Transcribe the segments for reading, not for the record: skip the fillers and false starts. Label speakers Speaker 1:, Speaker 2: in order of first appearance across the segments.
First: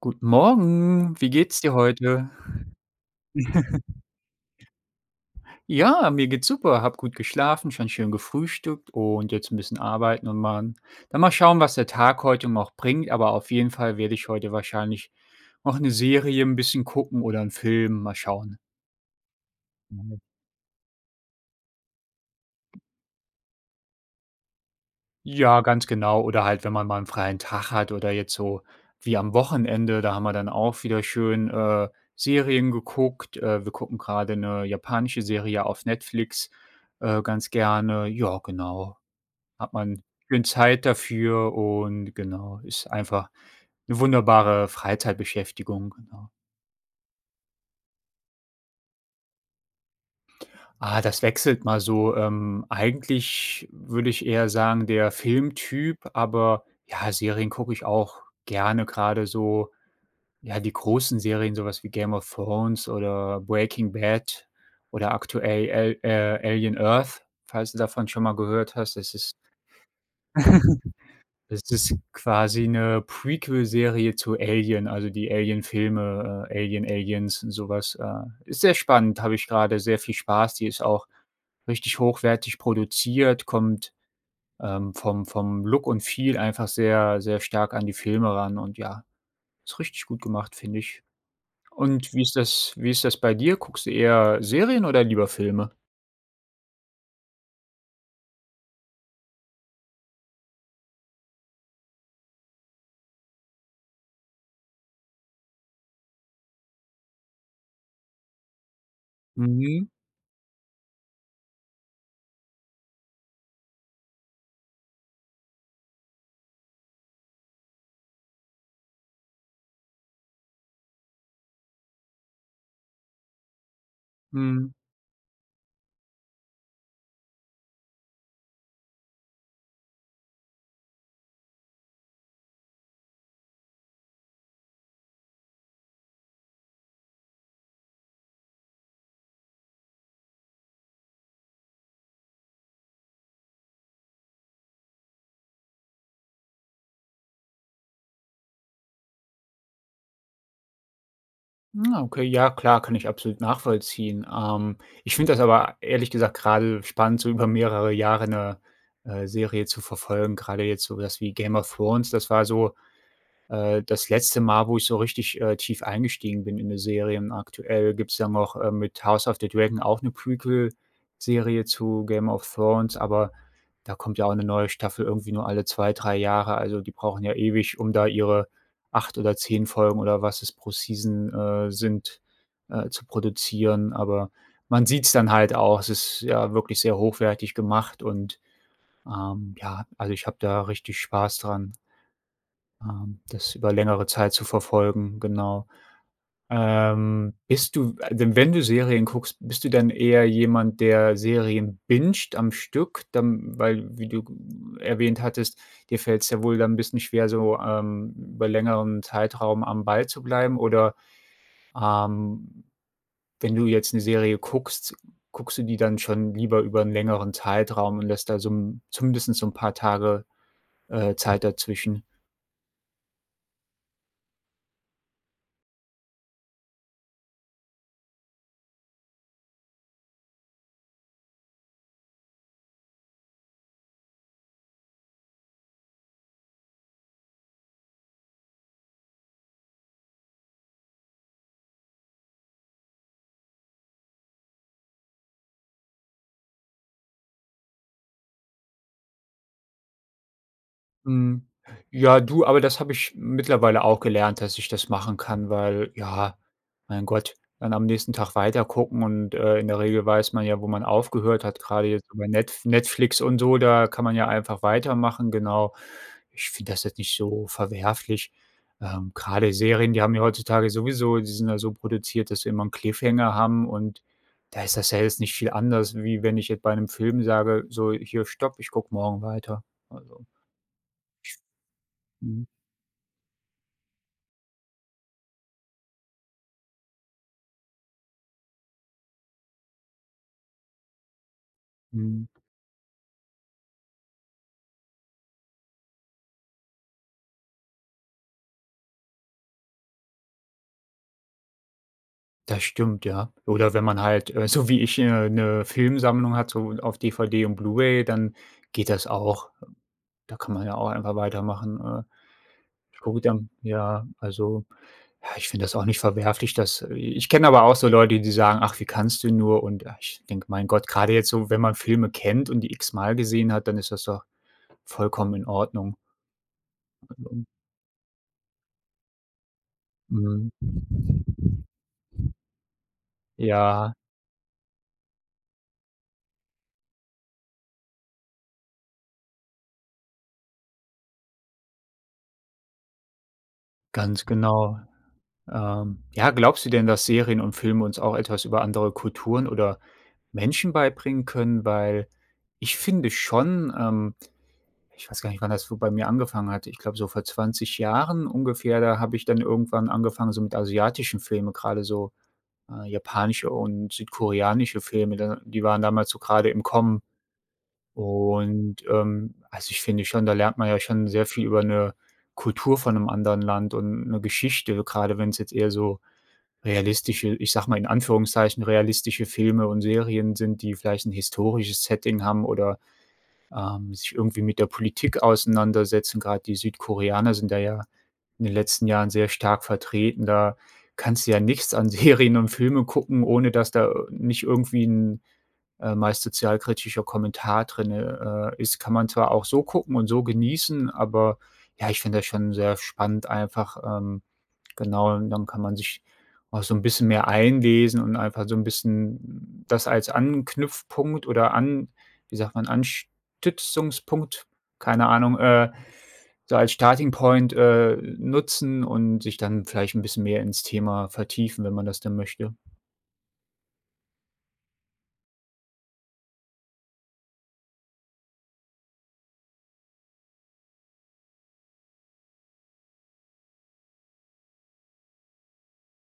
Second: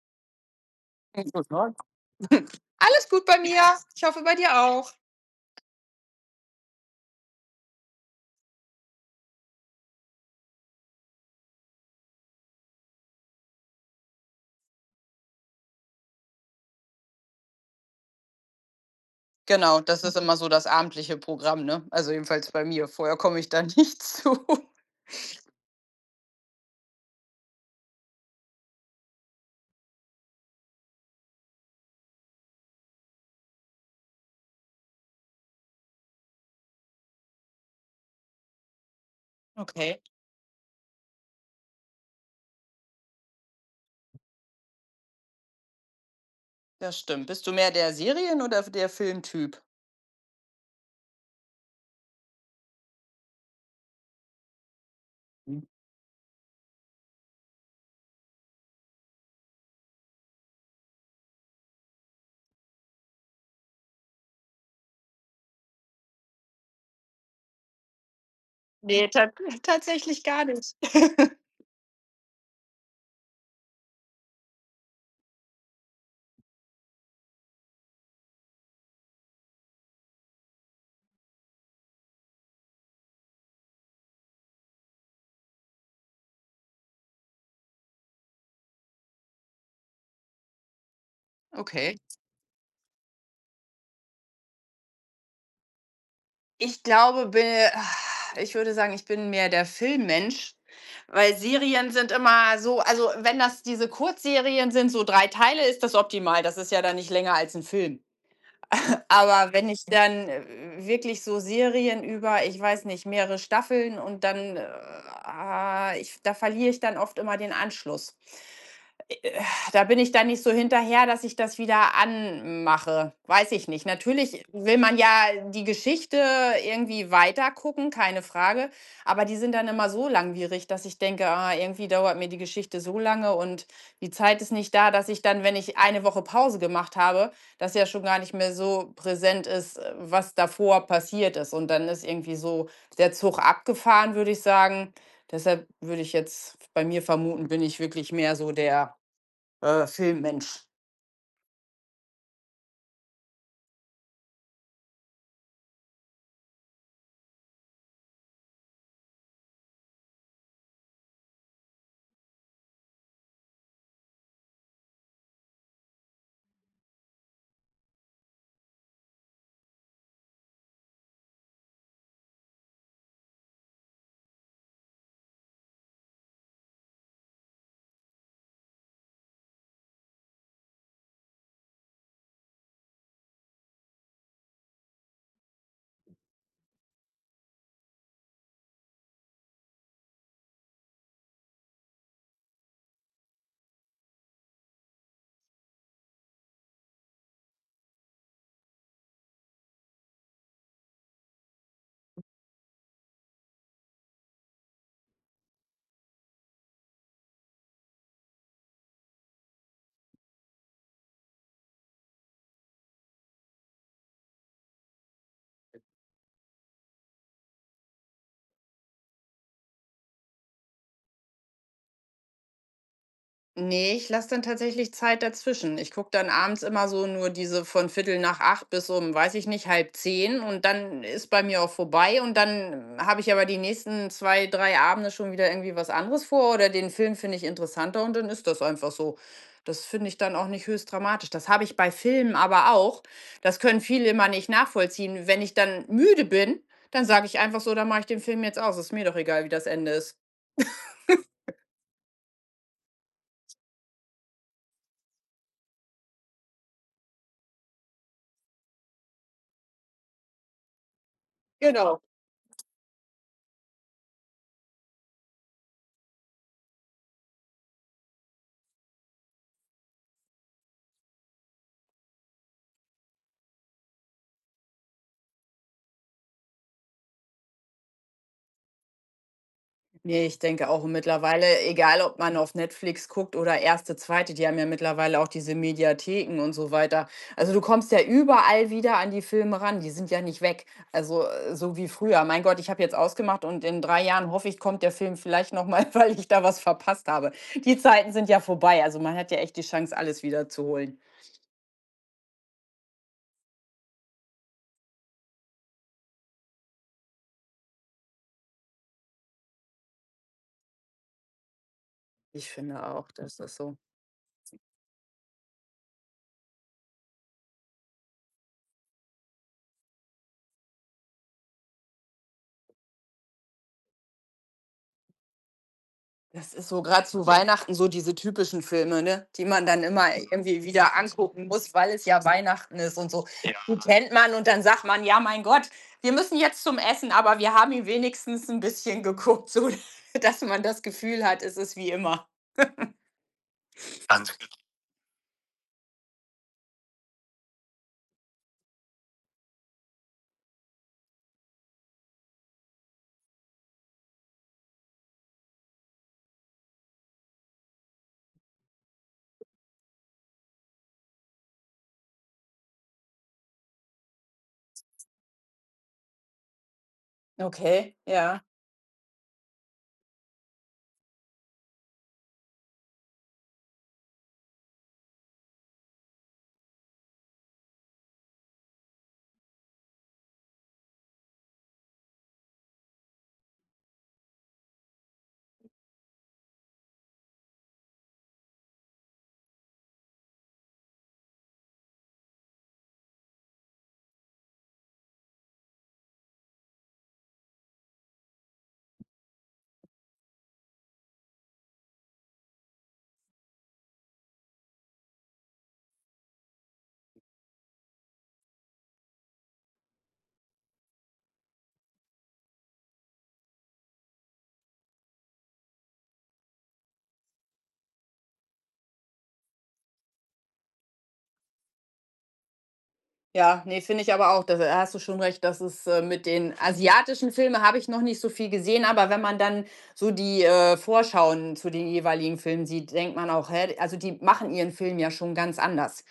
Speaker 1: Guten Morgen, wie
Speaker 2: Guten
Speaker 1: geht's dir
Speaker 2: Morgen.
Speaker 1: heute?
Speaker 2: Alles gut bei mir. Ich hoffe bei dir auch.
Speaker 1: Ja, mir geht's super, hab gut geschlafen, schon schön gefrühstückt und jetzt ein bisschen arbeiten und mal dann mal schauen, was der Tag heute noch bringt, aber auf jeden Fall werde ich heute wahrscheinlich noch eine Serie ein bisschen gucken oder einen Film, mal schauen.
Speaker 2: Genau, das ist immer so das abendliche Programm, ne? Also jedenfalls bei mir. Vorher komme ich da nicht zu.
Speaker 1: Ja, ganz genau. Oder halt, wenn man mal einen freien Tag hat oder jetzt so wie am Wochenende, da haben wir dann auch wieder schön, Serien geguckt. Wir gucken gerade eine japanische Serie auf Netflix, ganz gerne. Ja, genau. Hat
Speaker 2: Okay,
Speaker 1: man schön Zeit dafür und genau, ist einfach eine wunderbare Freizeitbeschäftigung, genau.
Speaker 2: das stimmt. Bist du mehr der Serien- oder der Filmtyp?
Speaker 1: Ah, das wechselt mal so. Eigentlich würde ich eher sagen, der Filmtyp, aber ja, Serien gucke ich auch gerne, gerade so. Ja, die großen Serien, sowas wie „Game of Thrones" oder „Breaking Bad" oder aktuell Al „Alien Earth", falls du davon schon mal gehört hast.
Speaker 2: Nee,
Speaker 1: Das ist
Speaker 2: tatsächlich gar nicht.
Speaker 1: das ist quasi 'ne Prequel-Serie zu Alien, also die Alien-Filme, Alien, Aliens und so. Ist sehr spannend, habe ich grade sehr viel Spaß. Die ist auch richtig hochwertig produziert, kommt, vom Look und Feel einfach sehr, sehr stark an die Filme ran und ja, ist richtig gut gemacht, finde ich.
Speaker 2: Okay.
Speaker 1: Und wie ist das bei dir? Guckst du eher Serien oder lieber Filme?
Speaker 2: Ich glaube, ich würde sagen, ich bin mehr der Filmmensch, weil Serien sind immer so, also wenn das diese Kurzserien sind, so drei Teile, ist das optimal. Das ist ja dann nicht länger als ein Film. Aber wenn ich
Speaker 1: Mhm,
Speaker 2: dann wirklich so Serien über, ich weiß nicht, mehrere Staffeln und dann, da verliere ich dann oft immer den Anschluss. Da bin ich dann nicht so hinterher, dass ich das wieder anmache. Weiß ich nicht. Natürlich
Speaker 1: mhm.
Speaker 2: will man ja die Geschichte irgendwie weitergucken, keine Frage. Aber die sind dann immer so langwierig, dass ich denke, ah, irgendwie dauert mir die Geschichte so lange und die Zeit ist nicht da, dass ich dann, wenn ich eine Woche Pause gemacht habe, das ja schon gar nicht mehr so präsent ist, was davor passiert ist. Und dann ist irgendwie so der Zug abgefahren, würde ich sagen. Deshalb würde ich jetzt bei mir vermuten, bin ich wirklich mehr so der Filmmensch.
Speaker 1: Ah, okay, ja klar, kann ich absolut nachvollziehen. Ich finde das aber ehrlich gesagt gerade spannend, so über mehrere Jahre eine Serie zu verfolgen. Gerade jetzt so das wie „Game of Thrones", das war so. Das letzte Mal, wo ich so richtig, tief eingestiegen bin in eine Serie, und aktuell gibt es ja noch, mit „House of the Dragon" auch eine Prequel-Serie zu „Game of Thrones", aber da kommt ja auch eine neue Staffel irgendwie nur alle 2, 3 Jahre. Also, die brauchen ja ewig, um da ihre 8 oder 10 Folgen oder was es pro Season, sind, zu produzieren. Aber man sieht es dann halt auch, es ist ja wirklich sehr hochwertig gemacht und, ja, also, ich habe da richtig Spaß dran. Das über längere Zeit zu verfolgen, genau. Bist du denn, wenn du Serien guckst, bist du dann eher jemand, der Serien binged am Stück, dann weil, wie du erwähnt hattest, dir fällt es ja wohl dann ein bisschen schwer, so, über längeren Zeitraum am Ball zu bleiben, oder, ähm, wenn du jetzt eine Serie guckst, guckst du die dann schon lieber über einen längeren Zeitraum und lässt da so 'n zumindest so ein paar Tage, Zeit dazwischen?
Speaker 2: Ne, ich lasse dann tatsächlich Zeit dazwischen. Ich gucke dann abends immer so nur diese von Viertel nach acht bis um, weiß ich nicht, halb zehn, und dann ist bei mir auch vorbei und dann habe ich aber die nächsten 2, 3 Abende schon wieder irgendwie was anderes vor oder den Film finde ich interessanter und dann ist das einfach so. Das finde ich dann auch nicht höchst dramatisch. Das habe ich bei Filmen aber auch. Das können viele immer nicht nachvollziehen. Wenn ich dann müde bin, dann sage ich einfach so: „Dann mache ich den Film jetzt aus. Ist mir doch egal, wie das Ende ist."
Speaker 1: Mhm. Ja, du, aber das habe ich mittlerweile auch gelernt, dass ich das machen kann, weil ja, mein Gott, dann am nächsten Tag weiter gucken und, in der Regel weiß man ja, wo man aufgehört hat, gerade
Speaker 2: Genau.
Speaker 1: jetzt über Netflix und so, da kann man ja einfach weitermachen, genau. Ich finde das jetzt nicht so verwerflich. Grade Serien, die haben ja heutzutage sowieso, die sind ja so produziert, dass sie immer einen Cliffhanger haben, und da ist das ja jetzt nicht viel anders, wie wenn ich jetzt bei einem Film sage: „So, hier, stopp, ich gucke morgen weiter."
Speaker 2: Ne,
Speaker 1: Also,
Speaker 2: ich denke auch und mittlerweile, egal ob man
Speaker 1: mhm.
Speaker 2: auf Netflix guckt oder erste zweite, die haben ja mittlerweile auch diese Mediatheken und so weiter. Also, du kommst ja überall wieder an die Filme ran, die sind ja nicht weg. Also, so wie früher.
Speaker 1: Mhm.
Speaker 2: Mein Gott, ich habe jetzt ausgemacht und in 3 Jahren hoffe ich, kommt der Film vielleicht noch mal, weil ich da was verpasst habe. Die Zeiten sind ja vorbei. Also, man hat ja echt die Chance, alles wieder zu holen.
Speaker 1: Das stimmt, ja. Oder wenn man halt, so wie ich, eine Filmsammlung hat, so auf DVD und Blu-ray, dann geht das auch. Da kann man ja auch einfach weitermachen.
Speaker 2: Ich finde
Speaker 1: Ich
Speaker 2: auch,
Speaker 1: gucke
Speaker 2: das
Speaker 1: dann
Speaker 2: ist so.
Speaker 1: ja, also, ja, ich finde das auch nicht verwerflich, dass ich kenne aber auch so Leute, die sagen: „Ach, wie kannst du nur?" Und, ah, ich denke: „Mein Gott", gerade jetzt so, wenn man Filme kennt und die x-mal gesehen hat, dann ist das doch vollkommen in Ordnung.
Speaker 2: Das ist so gerade zu Weihnachten so diese typischen Filme, ne, die man dann immer
Speaker 1: Mhm.
Speaker 2: irgendwie wieder angucken muss, weil es ja Weihnachten ist und so. Ja. Die
Speaker 1: Ja.
Speaker 2: kennt man und dann sagt man: „Ja, mein Gott, wir müssen jetzt zum Essen, aber wir haben ihn wenigstens ein bisschen geguckt", so dass man das Gefühl hat, es ist wie immer.
Speaker 1: Ganz
Speaker 2: Ganz genau.
Speaker 1: genau. Ja, glaubst du denn, dass Serien und Filme uns auch etwas über andere Kulturen oder Menschen beibringen können? Weil ich finde schon, ich weiß gar nicht, wann das so bei mir angefangen hat. Ich glaube, so vor 20 Jahren ungefähr, da habe ich dann irgendwann angefangen, so mit asiatischen Filmen, gerade so japanische und südkoreanische Filme, da, die waren damals so gerade im Kommen.
Speaker 2: Okay, ja.
Speaker 1: Und, also, ich finde schon, da lernt man ja schon sehr viel über eine Kultur von einem anderen Land und eine Geschichte, gerade wenn es jetzt eher so realistische, ich sag mal in Anführungszeichen, realistische Filme und Serien sind, die vielleicht ein historisches Setting haben oder, sich irgendwie mit der Politik auseinandersetzen. Gerade die Südkoreaner sind da ja in den letzten Jahren sehr stark vertreten. Da kannst du ja nichts an Serien und Filme gucken, ohne dass da nicht irgendwie 'n meist sozialkritischer Kommentar drinne, ist, kann man zwar auch so gucken und so genießen, aber ja, ich finde das schon sehr spannend einfach, genau, und dann kann man sich auch so ein bisschen mehr einlesen und einfach so ein bisschen das als Anknüpfpunkt oder an, wie sagt man, Anstützungspunkt, keine Ahnung, so als Starting Point, nutzen und sich dann vielleicht ein bisschen mehr ins Thema vertiefen, wenn man das denn möchte.
Speaker 2: Ja, ne, finde ich aber auch. Das da hast du schon recht, dass es, mit den asiatischen Filme habe ich noch nicht so viel gesehen, aber wenn man dann so die, Vorschauen zu den jeweiligen Filmen sieht, denkt man auch: „Hä?" Also, die machen ihren Film ja schon ganz anders.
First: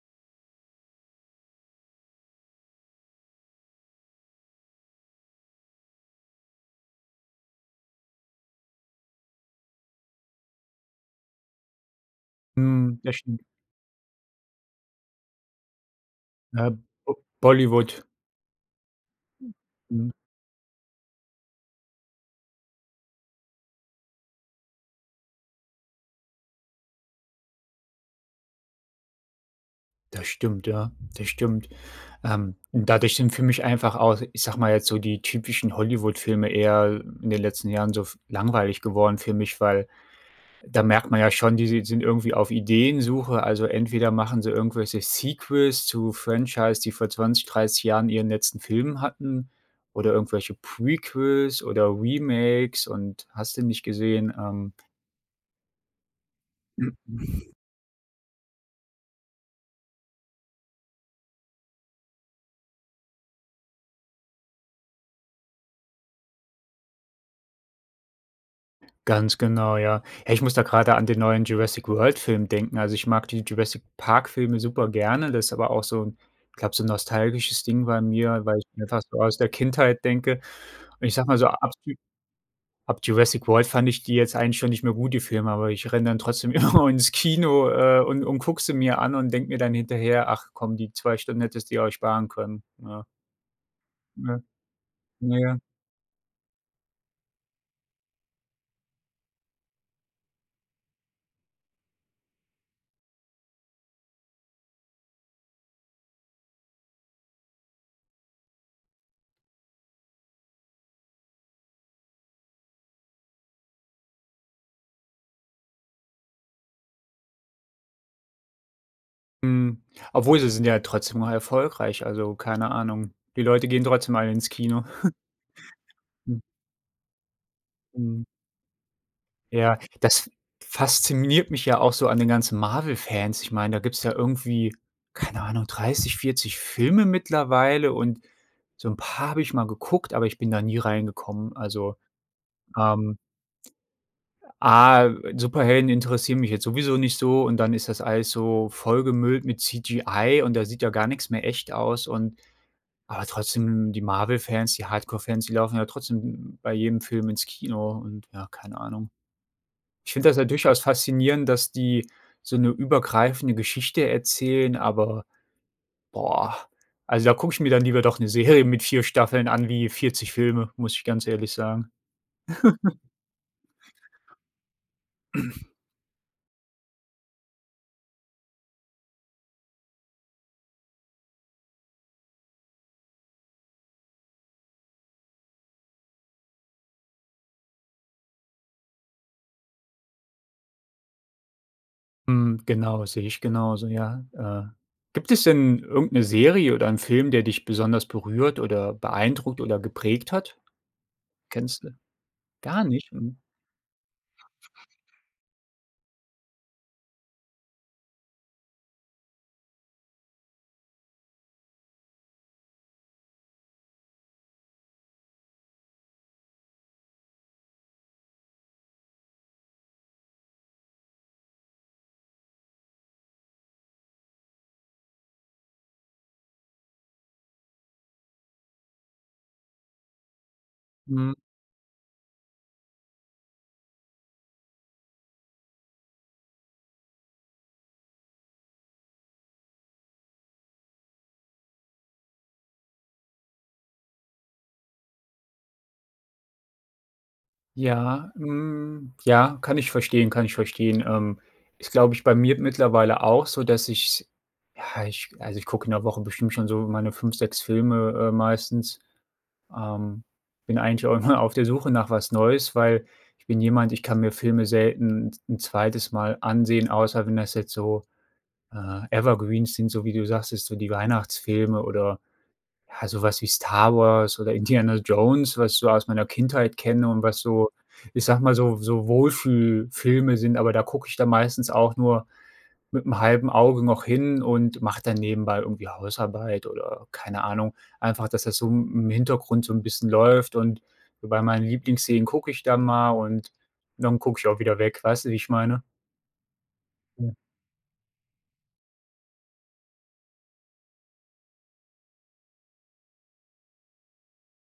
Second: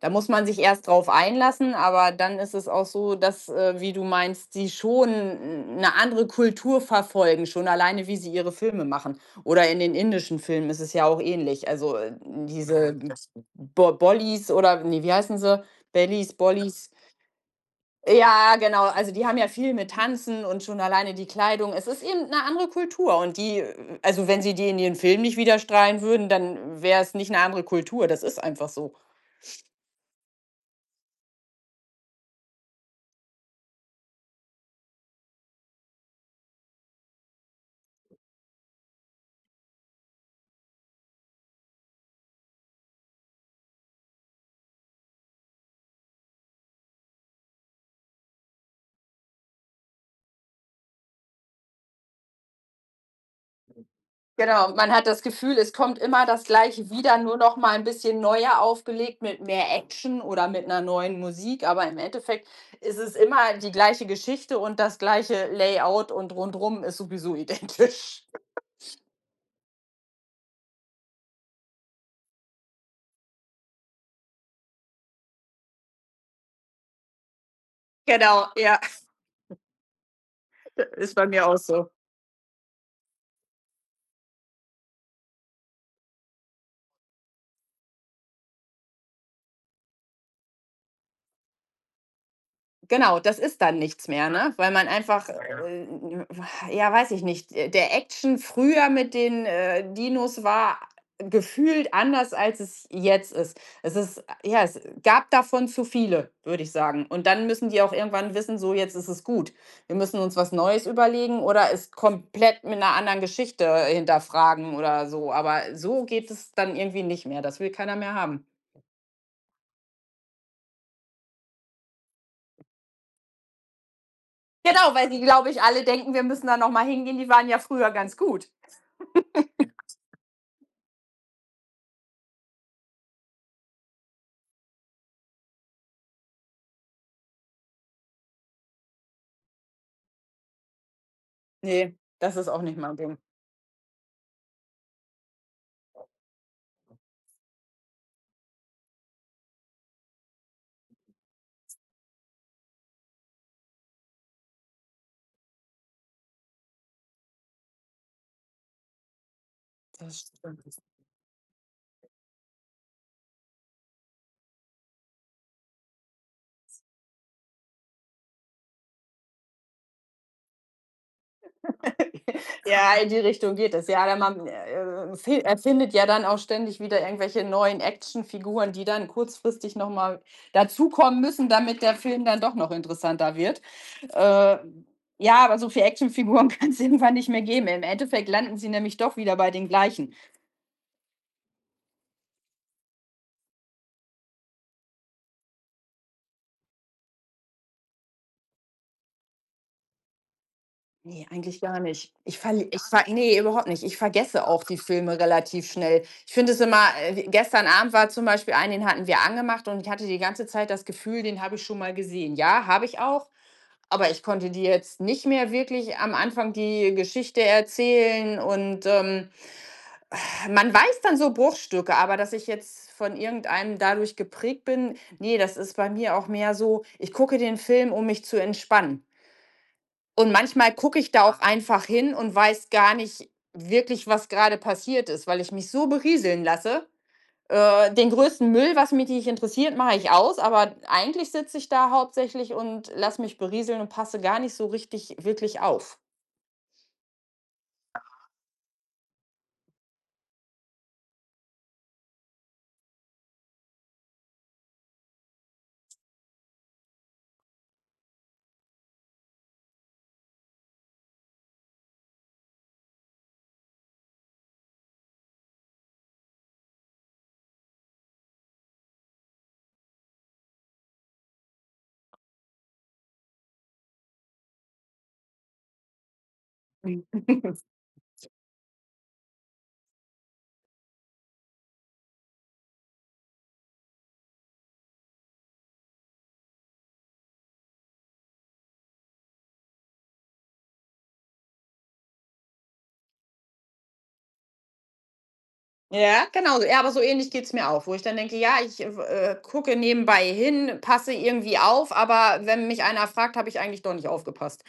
Speaker 2: Da muss man sich erst drauf einlassen, aber dann ist es auch so, dass, wie du meinst, die schon eine andere Kultur verfolgen, schon alleine, wie sie ihre Filme machen. Oder in den indischen Filmen ist es ja auch ähnlich. Also, diese
Speaker 1: Mhm,
Speaker 2: Mhm.
Speaker 1: das stimmt.
Speaker 2: Bo Bollis oder ne, wie heißen sie? Bellies,
Speaker 1: Ja,
Speaker 2: Bollies,
Speaker 1: Bo Bollywood.
Speaker 2: ja, genau. Also, die haben ja viel mit
Speaker 1: Mhm.
Speaker 2: Tanzen und schon alleine die Kleidung. Es ist eben eine andere Kultur und die also, wenn sie die in ihren Film nicht widerstrahlen würden, dann wäre es nicht eine andere Kultur. Das ist einfach so.
Speaker 1: Das stimmt, ja, das stimmt. Und dadurch sind für mich einfach auch, ich sage mal jetzt so, die typischen Hollywood-Filme eher in den letzten Jahren so f langweilig geworden für mich, weil da merkt man ja schon, die si sind irgendwie auf Ideensuche. Also, entweder machen sie irgendwelche Sequels zu Franchise, die vor 20, 30 Jahren ihren letzten Film hatten, oder irgendwelche Prequels oder Remakes und hast du nicht gesehen.
Speaker 2: Genau, man hat das Gefühl, es kommt immer das Gleiche wieder, nur noch mal ein bisschen neuer aufgelegt mit mehr Action oder mit einer neuen Musik, aber im Endeffekt ist es immer die gleiche Geschichte und das gleiche Layout und rundrum ist sowieso identisch.
Speaker 1: Ganz genau, ja. Ja, ich muss da gerade an den neuen Jurassic World-Film denken. Also, ich mag die Jurassic Park-Filme super gerne. Das ist aber auch so 'n, ich glaube, so 'n nostalgisches Ding bei mir,
Speaker 2: Genau,
Speaker 1: weil ich
Speaker 2: ja,
Speaker 1: mir einfach so aus der Kindheit denke. Und ich
Speaker 2: ist bei
Speaker 1: sage mal
Speaker 2: mir
Speaker 1: so,
Speaker 2: auch so.
Speaker 1: Ab Jurassic World fand ich die jetzt eigentlich schon nicht mehr gut, die Filme, aber ich renne dann trotzdem immer ins Kino, und gucke sie mir an und denke mir dann hinterher: „Ach komm, die 2 Stunden hättest du dir auch sparen können." Ja,
Speaker 2: Genau, das ist dann nichts mehr,
Speaker 1: ne?
Speaker 2: ne? Weil man einfach,
Speaker 1: Ja.
Speaker 2: ja, weiß ich nicht, der Action früher mit den, Dinos war gefühlt anders, als es jetzt ist. Es ist ja, es gab davon zu viele, würde ich sagen. Und dann müssen die auch irgendwann wissen, so jetzt ist es gut. Wir müssen uns was Neues überlegen oder es komplett mit einer anderen Geschichte hinterfragen oder so. Aber so geht es dann irgendwie nicht mehr. Das will keiner mehr haben.
Speaker 1: Mhm. Obwohl, sie sind ja trotzdem noch erfolgreich, also, keine Ahnung. Die Leute gehen trotzdem alle ins Kino.
Speaker 2: Genau, weil sie, glaube ich, alle denken, wir
Speaker 1: Mhm,
Speaker 2: müssen da noch mal hingehen, die waren ja früher ganz
Speaker 1: mhm.
Speaker 2: gut.
Speaker 1: Ja, das fasziniert mich ja auch so an den ganzen Marvel-Fans. Ich meine, da gibt's ja irgendwie, keine Ahnung, 30, 40 Filme mittlerweile und so 'n paar habe ich mal geguckt, aber ich bin da nie reingekommen.
Speaker 2: Ne,
Speaker 1: Also,
Speaker 2: das ist auch nicht mein Ding.
Speaker 1: ähm, A, Superhelden interessieren mich jetzt sowieso nicht so und dann ist das alles so vollgemüllt mit CGI und da sieht ja gar nix mehr echt aus und aber trotzdem, die Marvel-Fans, die Hardcore-Fans, die laufen ja trotzdem bei jedem Film ins Kino und ja, keine Ahnung. Ich
Speaker 2: Das
Speaker 1: finde das ja
Speaker 2: stimmt.
Speaker 1: durchaus faszinierend, dass die so 'ne übergreifende Geschichte erzählen, aber boah, also da gucke ich mir dann lieber doch 'ne Serie mit 4 Staffeln an wie 40 Filme, muss ich ganz ehrlich sagen.
Speaker 2: Ja, in die Richtung geht es. Ja, der Mann, fi erfindet ja dann auch ständig wieder irgendwelche neuen Actionfiguren, die dann kurzfristig noch mal dazukommen müssen, damit der Film dann doch noch interessanter wird. Äh, ja, aber so viele Actionfiguren kann es irgendwann nicht mehr geben. Im Endeffekt landen sie nämlich doch wieder bei den gleichen.
Speaker 1: Mhm, genau, sehe ich genauso, ja. Gibt es denn irgend 'ne Serie oder 'n Film, der dich besonders berührt oder beeindruckt oder geprägt hat?
Speaker 2: Nee, eigentlich gar
Speaker 1: Kennst du?
Speaker 2: nicht. Ich verli ich
Speaker 1: Gar
Speaker 2: ver
Speaker 1: nicht? Mhm.
Speaker 2: nee überhaupt nicht. Ich vergesse auch die Filme relativ schnell. Ich finde es immer gestern Abend war zum Beispiel einen, den hatten wir angemacht und ich hatte die ganze Zeit das Gefühl, den habe ich schon mal gesehen. Ja, habe ich auch, aber ich konnte dir jetzt nicht mehr wirklich am Anfang die Geschichte erzählen und, man weiß dann so Bruchstücke, aber dass ich jetzt von irgendeinem dadurch geprägt bin, nee, das ist bei mir auch mehr so, ich gucke den Film, um mich zu entspannen. Und manchmal gucke ich da
Speaker 1: Mhm.
Speaker 2: auch einfach hin und weiß gar nicht wirklich, was gerade passiert ist, weil ich mich so berieseln lasse. Den größten Müll, was mich nicht interessiert, mache ich aus, aber eigentlich sitze ich da hauptsächlich und lasse mich berieseln und passe gar nicht so richtig wirklich auf.
Speaker 1: Ja, hm, ja, kann ich verstehen, kann ich verstehen. Ist, glaube ich, bei mir mittlerweile auch so, dass ich, ja, ich, also, ich gucke in der Woche bestimmt schon so meine 5, 6 Filme, meistens. Ähm, Bin eigentlich auch immer auf der Suche nach was Neues, weil ich bin jemand, ich kann mir Filme selten ein zweites Mal ansehen, außer wenn das jetzt so, Evergreens sind, so wie du sagst, ist so die Weihnachtsfilme oder ja, so was wie Star Wars oder Indiana Jones, was ich so aus meiner Kindheit kenne und
Speaker 2: Mhm.
Speaker 1: was so, ich sag mal, so Wohlfühlfilme sind, aber da gucke ich dann meistens auch nur mit einem halben Auge noch hin und mache dann nebenbei irgendwie Hausarbeit oder keine Ahnung, einfach, dass das so im Hintergrund so ein bisschen läuft, und bei meinen Lieblingsszenen gucke ich dann mal und dann gucke ich auch wieder weg. Weißt du, wie ich meine?
Speaker 2: Ja, genau. Ja, aber so ähnlich
Speaker 1: Ja.
Speaker 2: geht es mir auch, wo ich dann denke, ja, ich gucke nebenbei hin, passe irgendwie auf, aber wenn mich einer fragt, habe ich eigentlich doch nicht aufgepasst.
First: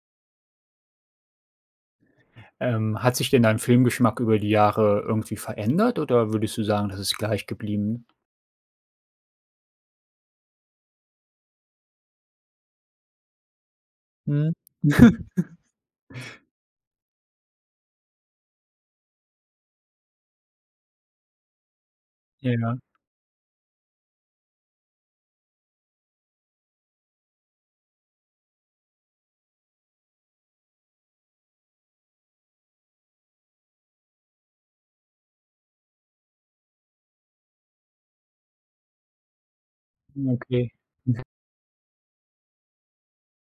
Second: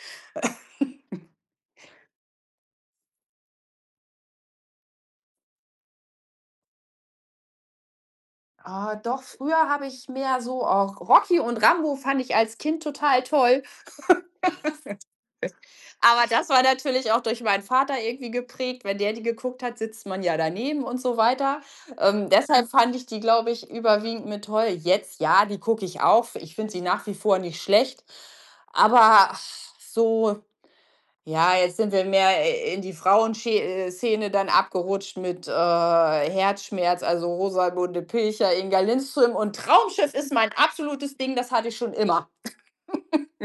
Speaker 1: Hat sich denn dein Filmgeschmack über die Jahre irgendwie verändert oder würdest du sagen, das ist gleich geblieben?
Speaker 2: Ah, doch, früher habe ich mehr so auch Rocky und Rambo fand ich als Kind total toll,
Speaker 1: Mhm.
Speaker 2: aber das war natürlich auch durch meinen Vater irgendwie geprägt. Wenn der die geguckt hat, sitzt man ja daneben und so weiter.
Speaker 1: Ja,
Speaker 2: Deshalb fand ich die, glaube ich, überwiegend mit toll. Jetzt, ja, die gucke ich auch. Ich finde sie nach wie vor nicht schlecht, aber ach, so ja, jetzt sind wir mehr, in die Frauenschä Szene dann abgerutscht mit, Herzschmerz, also Rosamunde Pilcher, Inga Lindström und Traumschiff ist mein
Speaker 1: okay.
Speaker 2: absolutes Ding, das hatte ich schon immer.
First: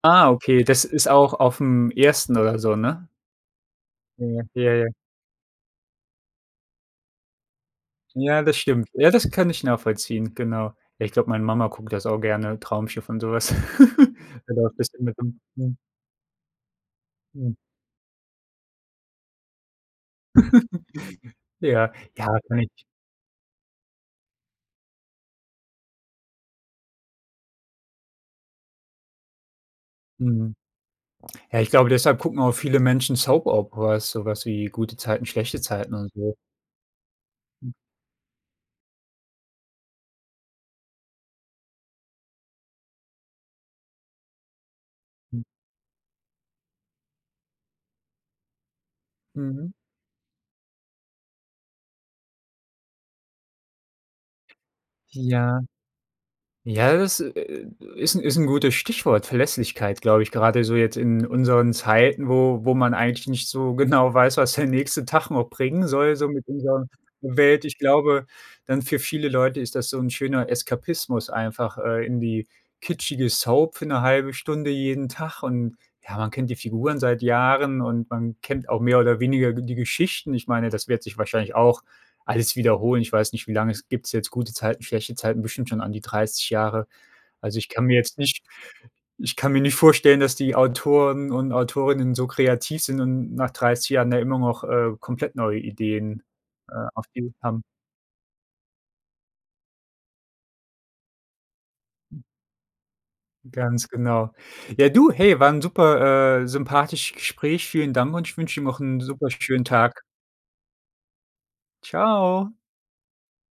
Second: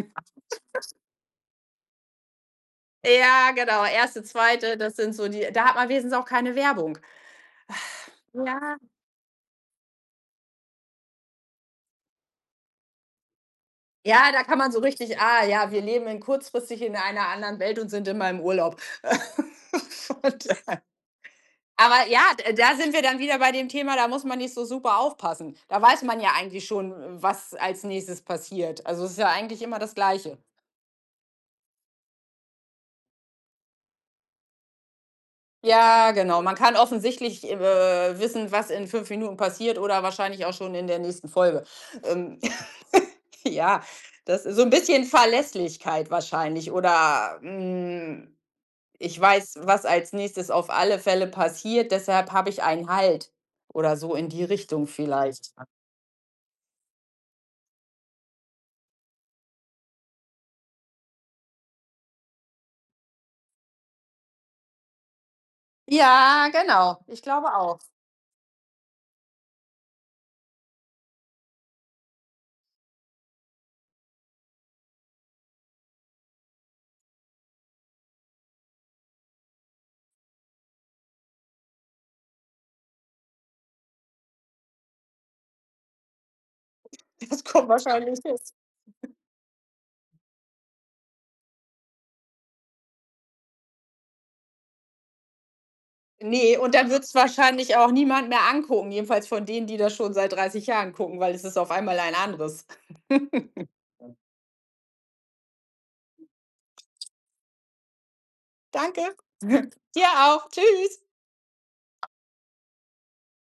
Speaker 1: Ah, okay, das ist auch auf'm ersten oder so, ne?
Speaker 2: Ja, genau, erste,
Speaker 1: Ja, ja,
Speaker 2: zweite,
Speaker 1: ja.
Speaker 2: das sind so die, da hat man wenigstens auch keine Werbung.
Speaker 1: Ja, das
Speaker 2: Ja.
Speaker 1: stimmt. Ja, das kann ich nachvollziehen, genau. Ja, ich glaube, meine Mama guckt das auch gerne, Traumschiff und so was.
Speaker 2: Ja, da
Speaker 1: Da
Speaker 2: kann man
Speaker 1: läuft
Speaker 2: so
Speaker 1: das immer
Speaker 2: richtig
Speaker 1: dann.
Speaker 2: ja,
Speaker 1: Mhm,
Speaker 2: wir leben in kurzfristig in einer
Speaker 1: mhm.
Speaker 2: anderen Welt und sind immer im Urlaub. Und
Speaker 1: Ja,
Speaker 2: Aber ja,
Speaker 1: ja, kann
Speaker 2: da
Speaker 1: ich
Speaker 2: sind wir dann wieder bei dem Thema, da muss man nicht so super aufpassen. Da weiß man ja eigentlich schon, was als nächstes passiert. Also es ist ja eigentlich immer das Gleiche.
Speaker 1: mhm. Ja, ich glaube, deshalb gucken auch viele Menschen Soap Operas, so was wie „Gute Zeiten, schlechte Zeiten"
Speaker 2: Ja,
Speaker 1: und so.
Speaker 2: genau. Man kann offensichtlich wissen, was in 5 Minuten passiert oder wahrscheinlich auch schon in der nächsten Folge. Ähm, ja, das ist so ein bisschen
Speaker 1: Mhm,
Speaker 2: Verlässlichkeit wahrscheinlich oder ich weiß,
Speaker 1: mhm.
Speaker 2: was als nächstes auf alle Fälle passiert, deshalb habe ich einen Halt oder so in die Richtung vielleicht.
Speaker 1: Ja. Ja, das, ist ein gutes Stichwort, Verlässlichkeit, glaube ich, gerade so jetzt in unseren Zeiten, wo man eigentlich nicht so genau weiß, was der nächste Tag noch bringen soll, so mit
Speaker 2: Ja,
Speaker 1: unserer
Speaker 2: genau. Ich glaube
Speaker 1: Welt. Ich
Speaker 2: auch.
Speaker 1: glaube, dann für viele Leute ist das so ein schöner Eskapismus einfach, in die kitschige Soap für eine halbe Stunde jeden Tag, und ja, man kennt die Figuren seit Jahren und man kennt auch mehr oder weniger die Geschichten. Ich meine, das wird sich wahrscheinlich auch alles wiederholen. Ich weiß nicht, wie lange es gibt es jetzt gute Zeiten, schlechte Zeiten, bestimmt schon an die 30 Jahre.
Speaker 2: Das
Speaker 1: Also,
Speaker 2: kommt wahrscheinlich jetzt.
Speaker 1: ich kann mir nicht vorstellen, dass die Autoren und Autorinnen so kreativ sind und nach 30 Jahren da immer noch, komplett neue Ideen,
Speaker 2: Ne, und dann
Speaker 1: auf
Speaker 2: wird's
Speaker 1: die haben.
Speaker 2: wahrscheinlich auch niemand mehr angucken, jedenfalls von denen, die das schon seit 30 Jahren gucken, weil es ist auf einmal ein anderes.
Speaker 1: Ganz genau. Ja, du, hey, war ein super, sympathisches Gespräch. Vielen Dank und ich wünsche dir noch einen
Speaker 2: Danke.
Speaker 1: super schönen Tag.
Speaker 2: Dir auch. Tschüss.
Speaker 1: Ciao.